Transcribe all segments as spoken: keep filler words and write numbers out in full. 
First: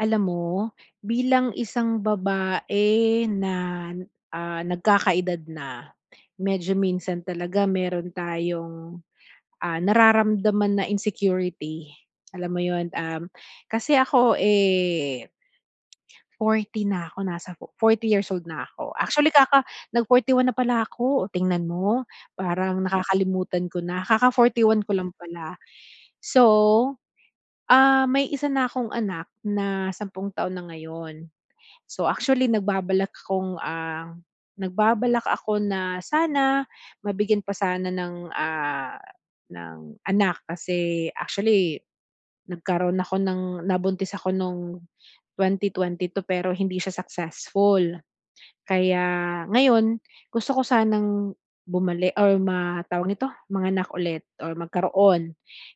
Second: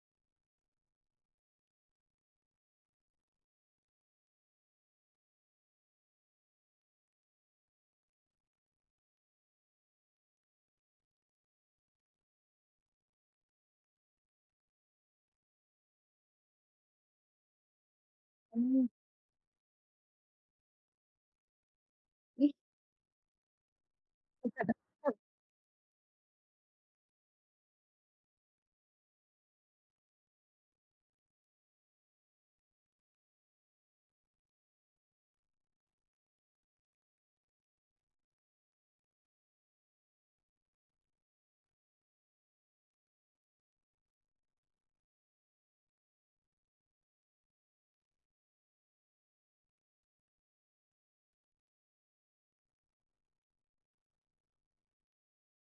Alam mo, bilang isang babae na, ah, nagkakaedad na, medyo minsan talaga meron tayong, ah, nararamdaman na insecurity. Alam mo 'yun, um, kasi ako, eh, forty na ako, nasa fo forty years old na Hmm. ako. Actually kaka nag forty one na pala ako, O, tingnan mo. Eh. Parang nakakalimutan ko na, kaka forty one ko lang pala. So, ah, may isa na akong anak na sampung taon na ngayon. So, actually nagbabalak akong, ah, nagbabalak ako na sana mabigyan pa sana ng, ah, ng anak kasi actually nagkaroon ako ng nabuntis ako nung twenty twenty-two pero hindi siya successful. Kaya ngayon, gusto ko sanang bumalik or ma tawag nito, manganak ulit or magkaroon.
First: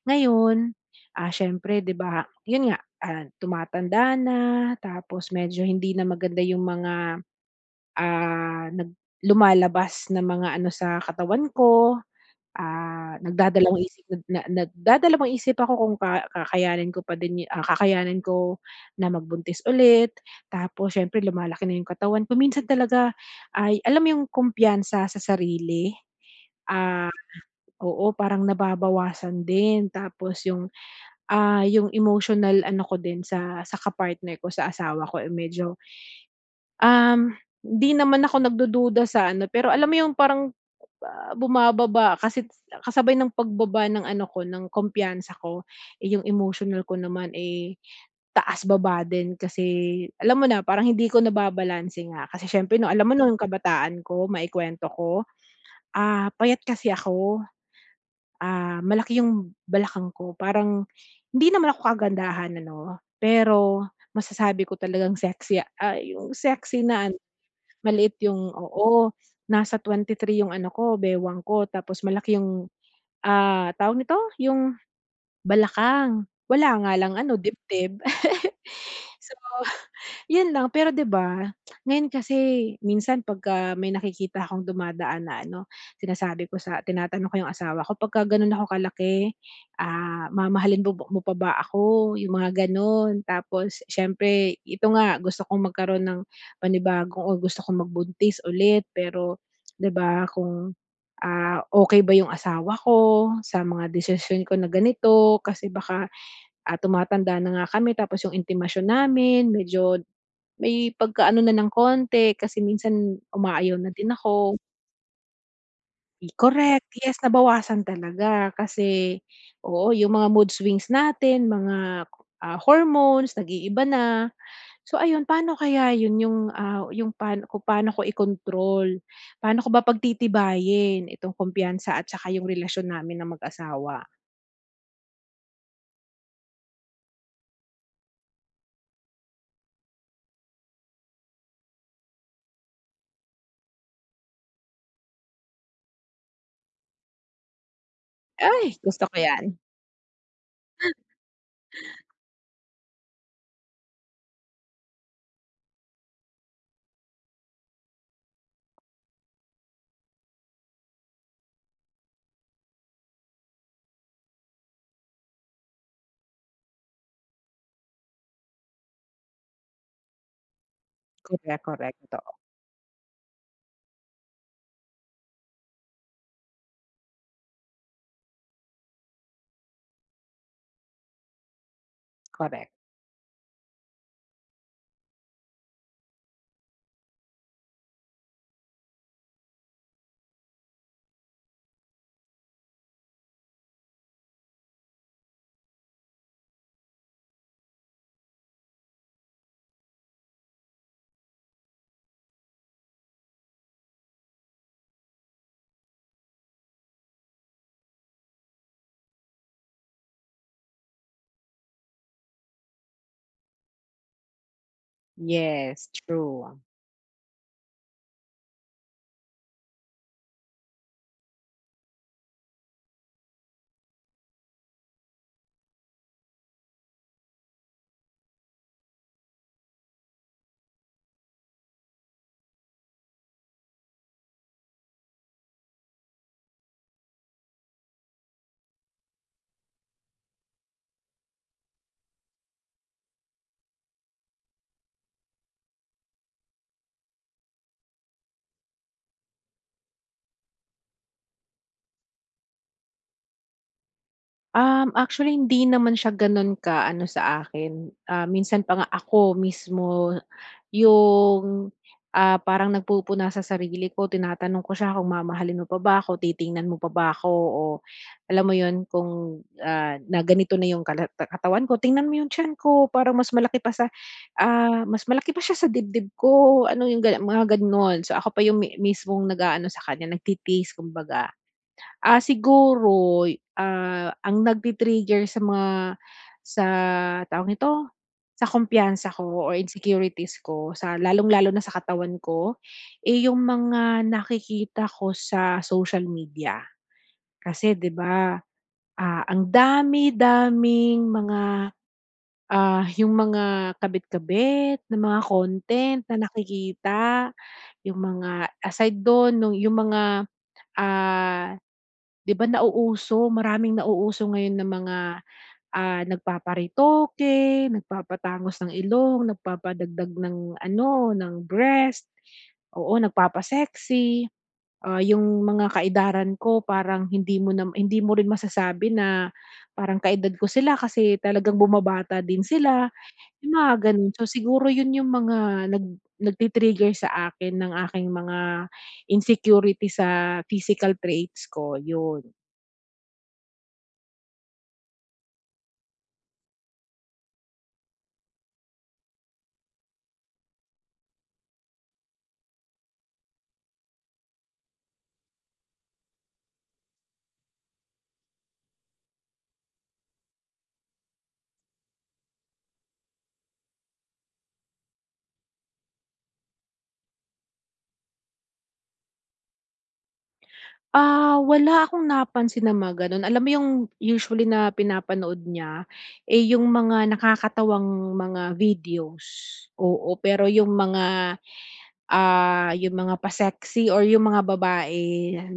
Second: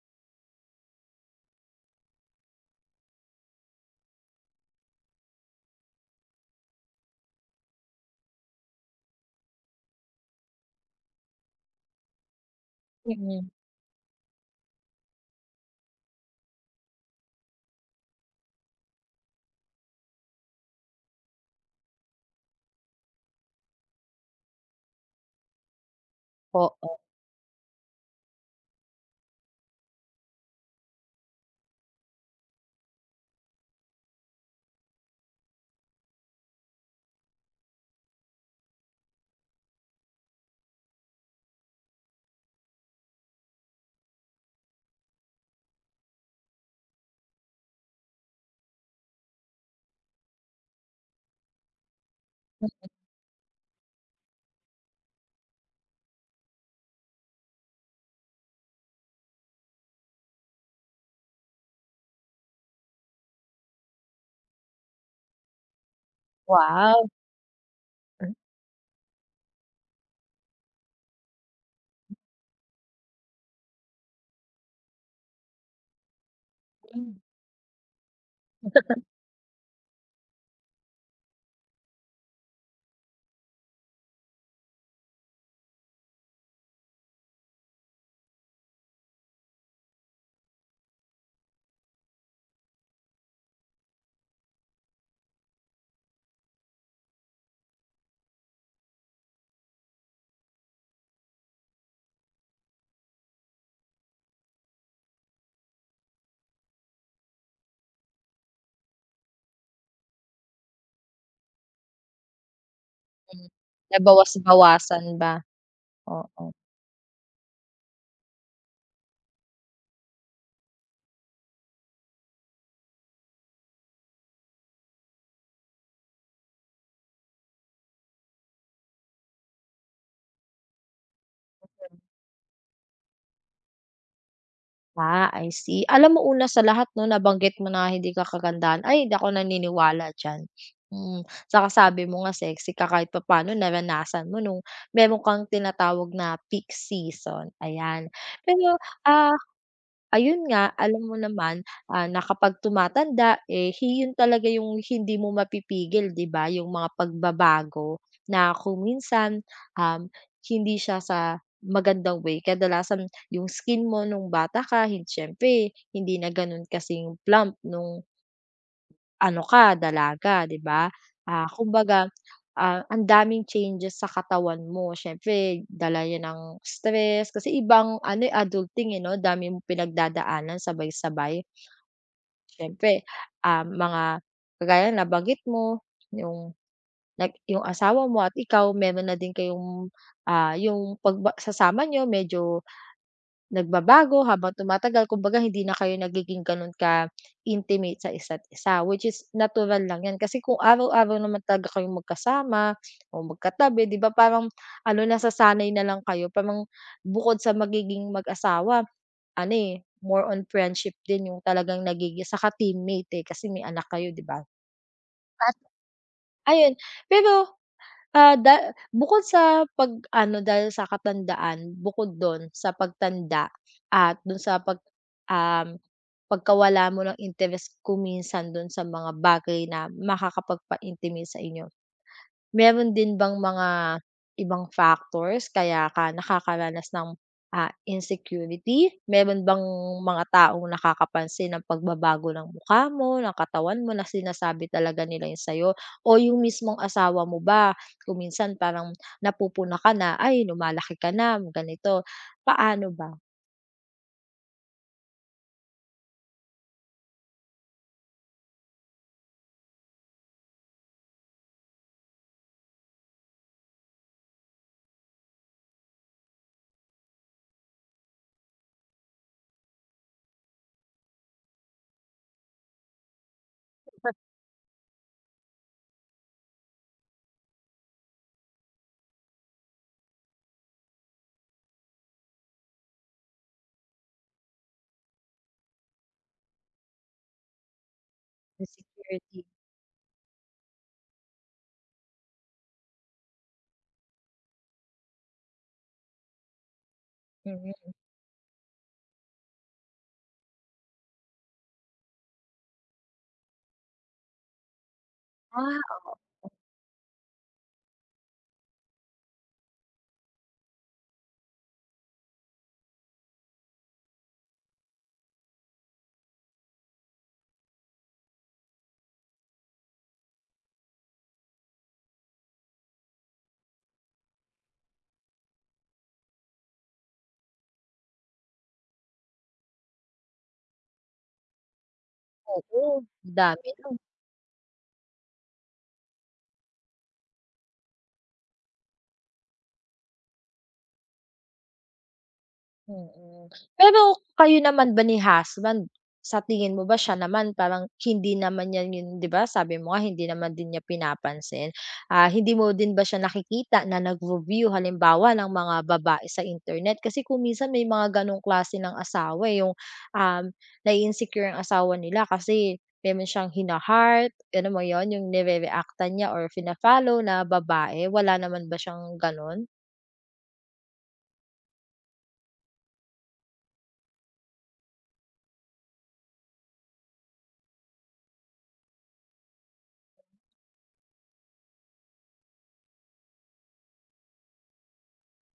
Ngayon, ah, siyempre 'di ba, 'yun nga, ah, tumatanda na tapos medyo hindi na maganda yung mga, ah, nag lumalabas na mga ano sa katawan ko. Ah, Mm nagdadalawang isip na na- Nagdadalawang isip ako kung ka kakayanin ko pa din yu ah, kakayanin ko na magbuntis ulit. Tapos siyempre lumalaki na yung katawan ko. Minsan talaga ay alam mo yung kumpiyansa sa sarili? po, Oo, parang nababawasan din. Tapos yung, ah, yung emotional ano ko din sa sa ka-partner ko, sa asawa ko, eh, medyo, um, hindi naman ako nagdududa sa ano, pero alam mo yung parang Ah, bumababa kasi kasabay ng pagbaba ng ano ko, ng kumpiyansa ko, eh, yung emotional ko naman, eh, taas-baba din kasi alam mo na parang hindi ko nababalanse nga kasi siyempre no alam mo no yung kabataan ko maikwento ko, ah, payat kasi ako, ah, malaki yung balakang ko parang hindi naman ako kagandahan ano, pero masasabi ko talagang sexy, ah, yung sexy wow. na ano maliit yung oo, nasa three yung ano ko, bewang ko tapos malaki yung Ah, tawag nito, yung balakang. Wala nga Mm. lang ano, dibdib. So yun lang, pero 'di ba, ngayon kasi minsan pagka may nakikita akong dumadaan na ano, sinasabi ko sa tinatanong ko yung asawa ko, "Pagka gano'n ako kalaki, ah, mamahalin mo ba mo pa ba ako?" Yung mga gano'n. Tapos siyempre ito nga, gusto kong magkaroon ng panibagong o gusto kong magbuntis ulit, pero 'di ba kung, ah, okey ba yung asawa ko sa mga desisyon ko na ganito, kasi baka, ah, tumatanda na nga kami tapos yung intimasyon namin medyo may pagkaano na ng konti kasi minsan umaayaw na din ako. Nabawas-bawasan ba? Oo. Correct, yes, nabawasan talaga kasi oo, yung mga mood swings natin, mga, ah, hormones nag-iiba na. So ayun, paano kaya yun yung, ah, yung paano kung paano ko i-control? Paano ko ba pagtitibayin itong kumpiyansa at saka yung relasyon namin ng mag-asawa? Ah, I see. Alam mo, una sa lahat, 'no, nabanggit mo na hindi ka kagandahan. Ay, hindi ako naniniwala diyan. Mm, saka sabi mo nga sexy ka kahit papaano, naranasan mo nung meron kang tinatawag na peak season. Ayan. Ay, Pero, gusto ko ah, yan. ayun nga, alam mo naman, ah, na kapag tumatanda, eh, hi yun talaga yung hindi mo mapipigil, 'di ba, yung mga pagbabago na kung minsan, um, hindi siya sa magandang way. Kadalasan, yung skin mo nung bata ka, hin siyempre hindi na gano'n kasing plump nung ano ka dalaga, 'di ba? Ah, Correct, correct, Kumbaga, totoo, ah, ang daming changes sa katawan mo, siyempre dala 'yan ng stress kasi ibang ano, eh, adulting, eh, 'no? Dami mong pinagdadaanan sabay-sabay. correct. Siyempre, ah, mga kagaya na bagit mo, yung nag yung asawa mo at ikaw meron na din kayong, ah, yung pagba sasama niyo medyo nagbabago habang tumatagal. Kumbaga hindi na kayo nagiging gano'n ka-intimate sa isa't isa, which is natural lang 'yan kasi kung araw-araw naman talaga kayong magkasama o magkatabi, 'di ba, parang ano, nasasanay na lang kayo, parang bukod sa magiging mag-asawa, ano, eh, more on friendship din yung talagang nagiging, saka teammate, eh, kasi may anak kayo, 'di ba? At Yes, true. ayun, pero Ah, da bukod sa pag-ano dahil sa katandaan, bukod dun sa pagtanda at dun sa pag um, pagkawala mo ng interes kung minsan dun sa mga bagay na makakapagpaintimis sa inyo. Meron din bang mga ibang factors kaya ka nakakaranas ng, ah, insecurity? Meron bang mga taong nakakapansin ng pagbabago ng mukha mo, ng katawan mo, na sinasabi talaga nila yun sa'yo, o yung mismong asawa mo ba kung minsan parang napupuna ka na, "Ay, lumalaki ka na, ganito"? Paano ba? Um, actually hindi naman siya gano'n ka-ano sa akin, ah, minsan pa nga ako mismo yung, ah, parang nagpupuna sa sarili ko, tinatanong ko siya kung mamahalin mo pa ba ako, titingnan mo pa ba ako o alam mo 'yun kung, ah, na ganito na yung kala katawan ko, "Tingnan mo yung tiyan ko parang mas malaki pa sa, ah, mas malaki pa siya sa dibdib ko." Ano yung ga mga gano'n. So, ako pa yung mi mismong nag-aano sa kanya nagtitiis kumbaga. Ah, siguro, ah, ang nagti-trigger sa mga sa tawag nito, sa kumpiyansa Insecurity. ko or insecurities ko sa lalong-lalo na sa katawan ko, eh, yung mga nakikita ko sa social media. Kasi Mm. 'di ba, ah, ang dami-daming mga, ah, yung mga kabit-kabit na mga content Ah, na nakikita, yung mga aside dun nung yung mga, ah 'di ba nauuso, maraming nauuso ngayon na mga, ah, nagpaparitoke, nagpapatangos ng ilong, nagpapadagdag ng ano, ng breast, oo, nagpapa-sexy. Ah, yung mga kaedaran ko parang hindi mo na hindi mo rin masasabi na parang kaedad ko sila kasi talagang bumabata din sila, oo, yung dami mga 'no? gano'n. So, siguro yun yung mga nag nagti-trigger sa akin ng aking mga insecurity sa physical traits ko, yun. Mm. Pero kayo naman ba ni husband, sa tingin mo ba siya naman parang hindi naman niya yun, 'di ba, sabi mo nga hindi naman din niya pinapansin. Ah, hindi mo din ba siya nakikita na nag-review halimbawa ng mga babae sa internet? Kasi kung minsan may mga gano'ng klase ng asawa, eh, yung, um, nai-insecure ang asawa nila kasi meron siyang hina-heart, ano mo yon, yung nirereaktan niya or fina-follow na babae. Wala naman ba siyang gano'n? Ah, wala akong napansin na mga gano'n. Alam mo yung usually na pinapanood niya, eh, yung mga nakakatawang mga videos, oo. Pero yung mga, ah, yung mga pa-sexy or yung mga babae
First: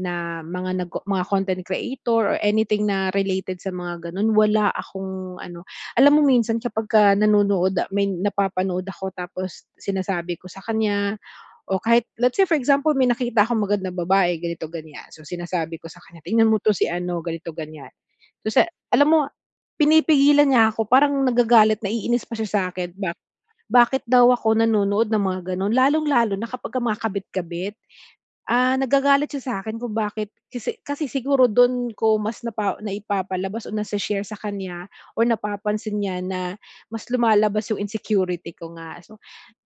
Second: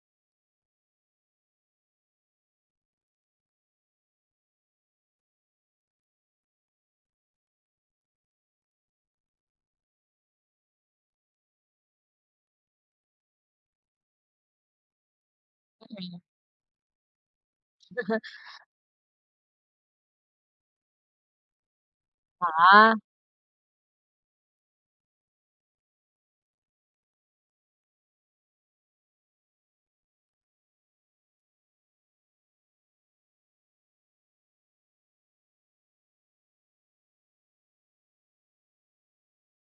na mga nag mga content creator or anything na related sa mga gano'n, wala akong ano alam mo minsan kapagka nanonood may napapanood ako tapos sinasabi ko sa kanya o kahit let's say for example may nakita akong magandang babae ganito ganyan, so sinasabi ko sa kanya, "Tingnan mo 'to si ano, ganito ganyan." So sa alam mo pinipigilan niya ako parang nagagalit, naiinis pa siya sa Ah, akin. Bak bakit daw ako nanonood ng mga gano'n, lalong-lalo na kapagka mga kabit-kabit. Ah, nagagalit siya sa akin kung bakit kasi kasi siguro do'n ko mas napa naipapalabas o nase-share sa kanya or napapansin niya na mas lumalabas yung insecurity ko nga. So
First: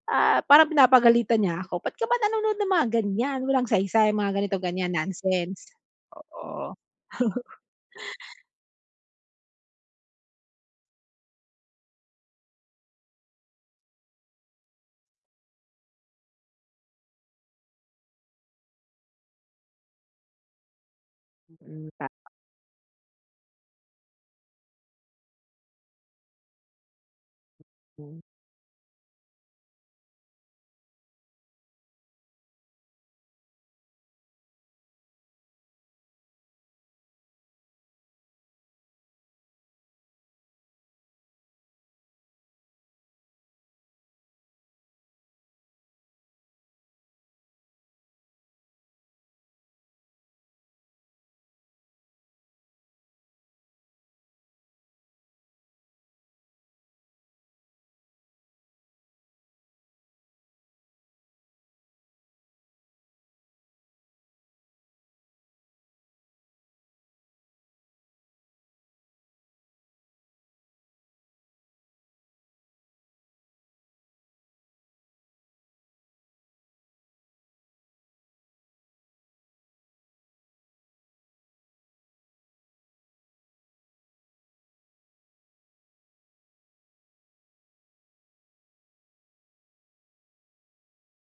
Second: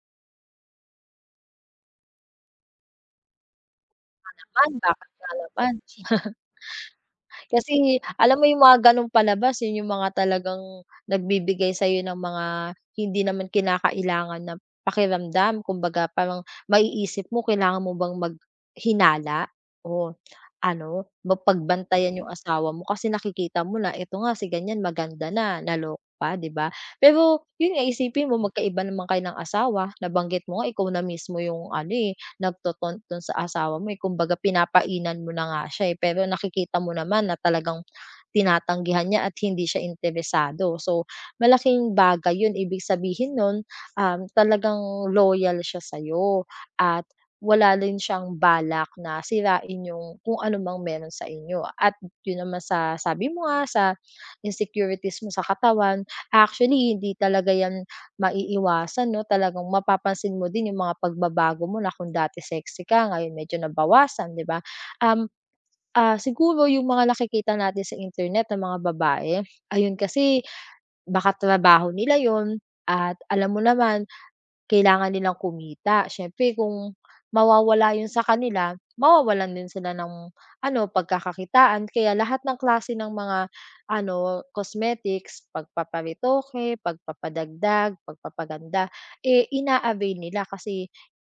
Ah, parang pinapagalitan niya ako, "Ba't ka ba nanonood ng mga ganyan, walang saysay, mga ganito, man ganyan, bakit nga nonsense." naman? Oo. Kasi alam mo yung mga gano'ng palabas, yun yung mga talagang nagbibigay sa'yo ng mga hindi naman kinakailangan na pakiramdam. Kumbaga parang maiisip mo, kailangan mo bang maghinala o ano, Mm, mapagbantayan tama. yung asawa mo kasi nakikita mo na ito nga si ganyan maganda na, naloko pa, 'di ba? Pero yun nga, isipin mo magkaiba naman kayo ng asawa. Nabanggit mo nga ikaw na mismo yung ano, eh, nagtotontton sa asawa mo, eh, kumbaga pinapainan mo na nga siya, eh, pero nakikita mo naman na talagang tinatanggihan niya at hindi siya interesado. So, malaking bagay 'yun, ibig sabihin nun, um, talagang loyal siya sa'yo at wala rin siyang balak na sirain yung kung ano mang meron sa inyo. At yun naman, sa sabi mo nga, sa insecurities mo sa katawan, actually hindi talaga yan maiiwasan, 'no, talagang mapapansin mo din yung mga pagbabago mo na kung dati sexy ka, ngayon medyo nabawasan, 'di ba? Um, Ah, siguro yung mga nakikita natin sa internet na mga babae, ayun kasi baka trabaho nila yon at alam mo naman kailangan nilang kumita. Siyempre kung mawawala 'yun sa kanila, mawawalan din sila ng ano, pagkakakitaan. Kaya lahat ng klase ng mga ano, cosmetics, pagpaparitoke, pagpapadagdag, pagpapaganda, eh, ina-avail nila kasi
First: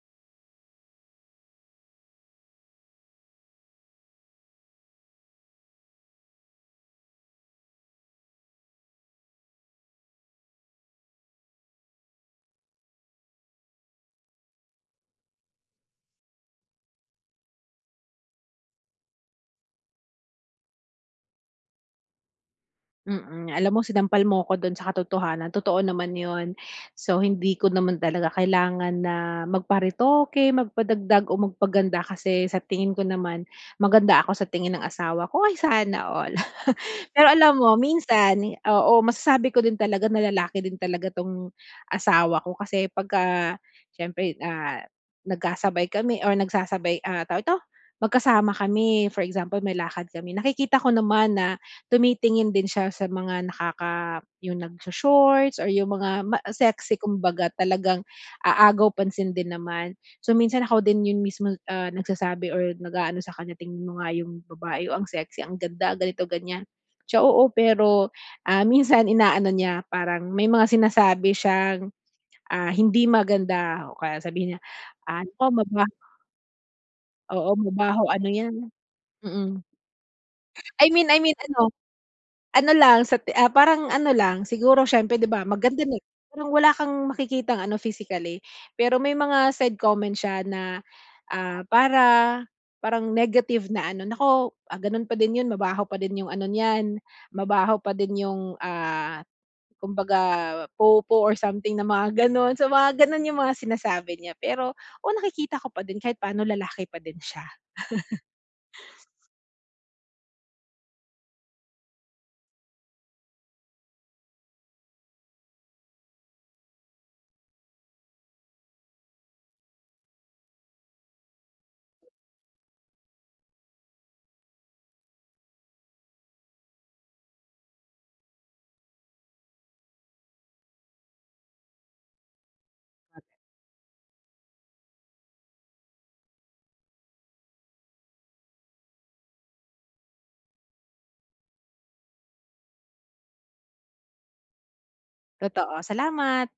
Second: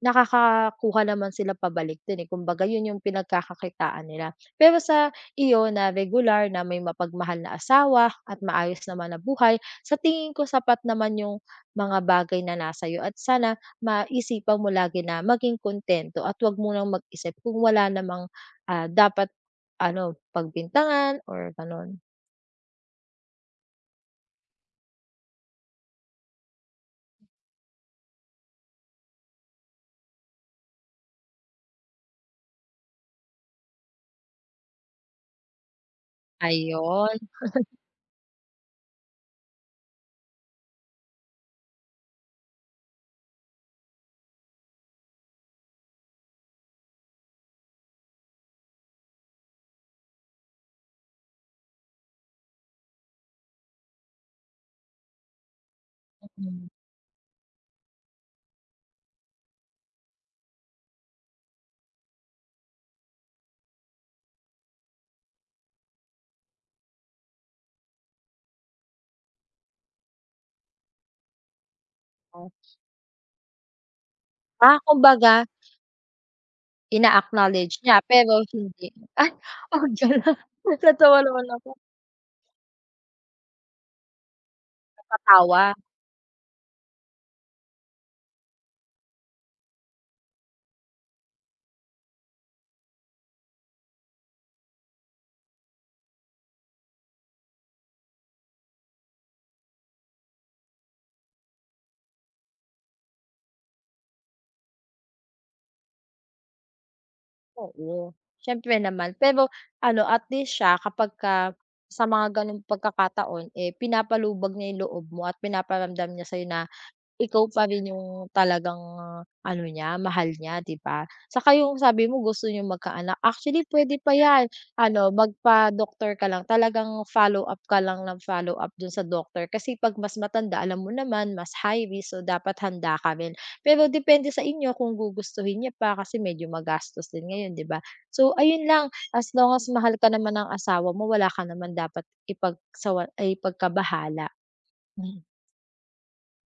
nakakakuha naman sila pabalik dun, eh. Kumbaga 'yun yung pinagkakakitaan nila. Pero sa iyo na regular na may mapagmahal na asawa at maayos naman na buhay, sa tingin ko sapat naman yung mga bagay na nasa 'yo, at sana maisipan mo lagi na maging kuntento at huwag munang mag-isip kung wala namang, ah, dapat ano, pagbintangan or gano'n. Mm, alam mo sinampal mo ko do'n sa katotohanan, totoo naman 'yun. So, hindi ko naman talaga kailangan na magparitoke, magpadagdag o magpaganda kasi sa tingin ko naman maganda ako sa tingin ng asawa ko, ay sana all. Ayun, Pero alam mo minsan, oo, masasabi ko din talaga na lalaki din talaga 'tong asawa ko kasi pagka siyempre, ah, nagkasabay kami or nagsasabay, ah, tawag ito, magkasama kami, for example may lakad kami, nakikita ko naman na tumitingin din siya sa mga nakaka yung nagso-shorts or yung mga ma mm. sexy kumbaga talagang aagaw pansin din naman. So, minsan ako din yun mismo, ah, nagsasabi or nag-aano sa kanya, "Tingnan mo nga yung babae, oh, ang sexy, ang ganda," ganito, ganyan. Siya oo, pero, ah, minsan inaano niya parang may mga sinasabi siyang, Oh, ah, hindi maganda o kaya sabihin niya, ah, ah, kumbaga "Naku maba oo, ina-acknowledge niya mabaho ano pero 'yan." hindi, ay, Mm. huwag gano'n. I mean Natawa I mean naman ako, ano, ano lang sa ti ah, parang ano lang siguro siyempre 'di ba napatawa, maganda na parang wala kang makikitang ano physically, pero may mga side comment siya na, ah, para parang negative na ano, "Naku, ah, gano'n pa din 'yun mabaho pa din 'yung ano niyan, mabaho pa din 'yung, ah" kumbaga popo or something na mga gano'n. So, mga gano'n yung mga sinasabi niya. Pero, oo, nakikita ko pa din kahit paano lalaki pa din siya. oo. Siyempre naman, pero ano, at least siya kapagka sa mga gano'ng pagkakataon, eh, pinapalubag niya 'yung loob mo at pinaparamdam niya sa'yo na ikaw pa rin yung talagang ano niya, mahal niya, 'di ba? Saka yung sabi mo gusto niyo magkaanak, actually pwede pa 'yan, ano, magpa-doktor ka lang, talagang follow-up ka lang ng follow-up do'n sa doktor kasi 'pag mas matanda alam mo naman mas high risk, so dapat handa ka rin. Pero depende sa inyo kung gugustuhin niya pa kasi medyo magastos din ngayon, 'di ba? So ayun lang, as long as mahal ka naman ng asawa mo wala ka naman dapat ipagsawa ay ipagkabahala. Mm. Totoo, salamat.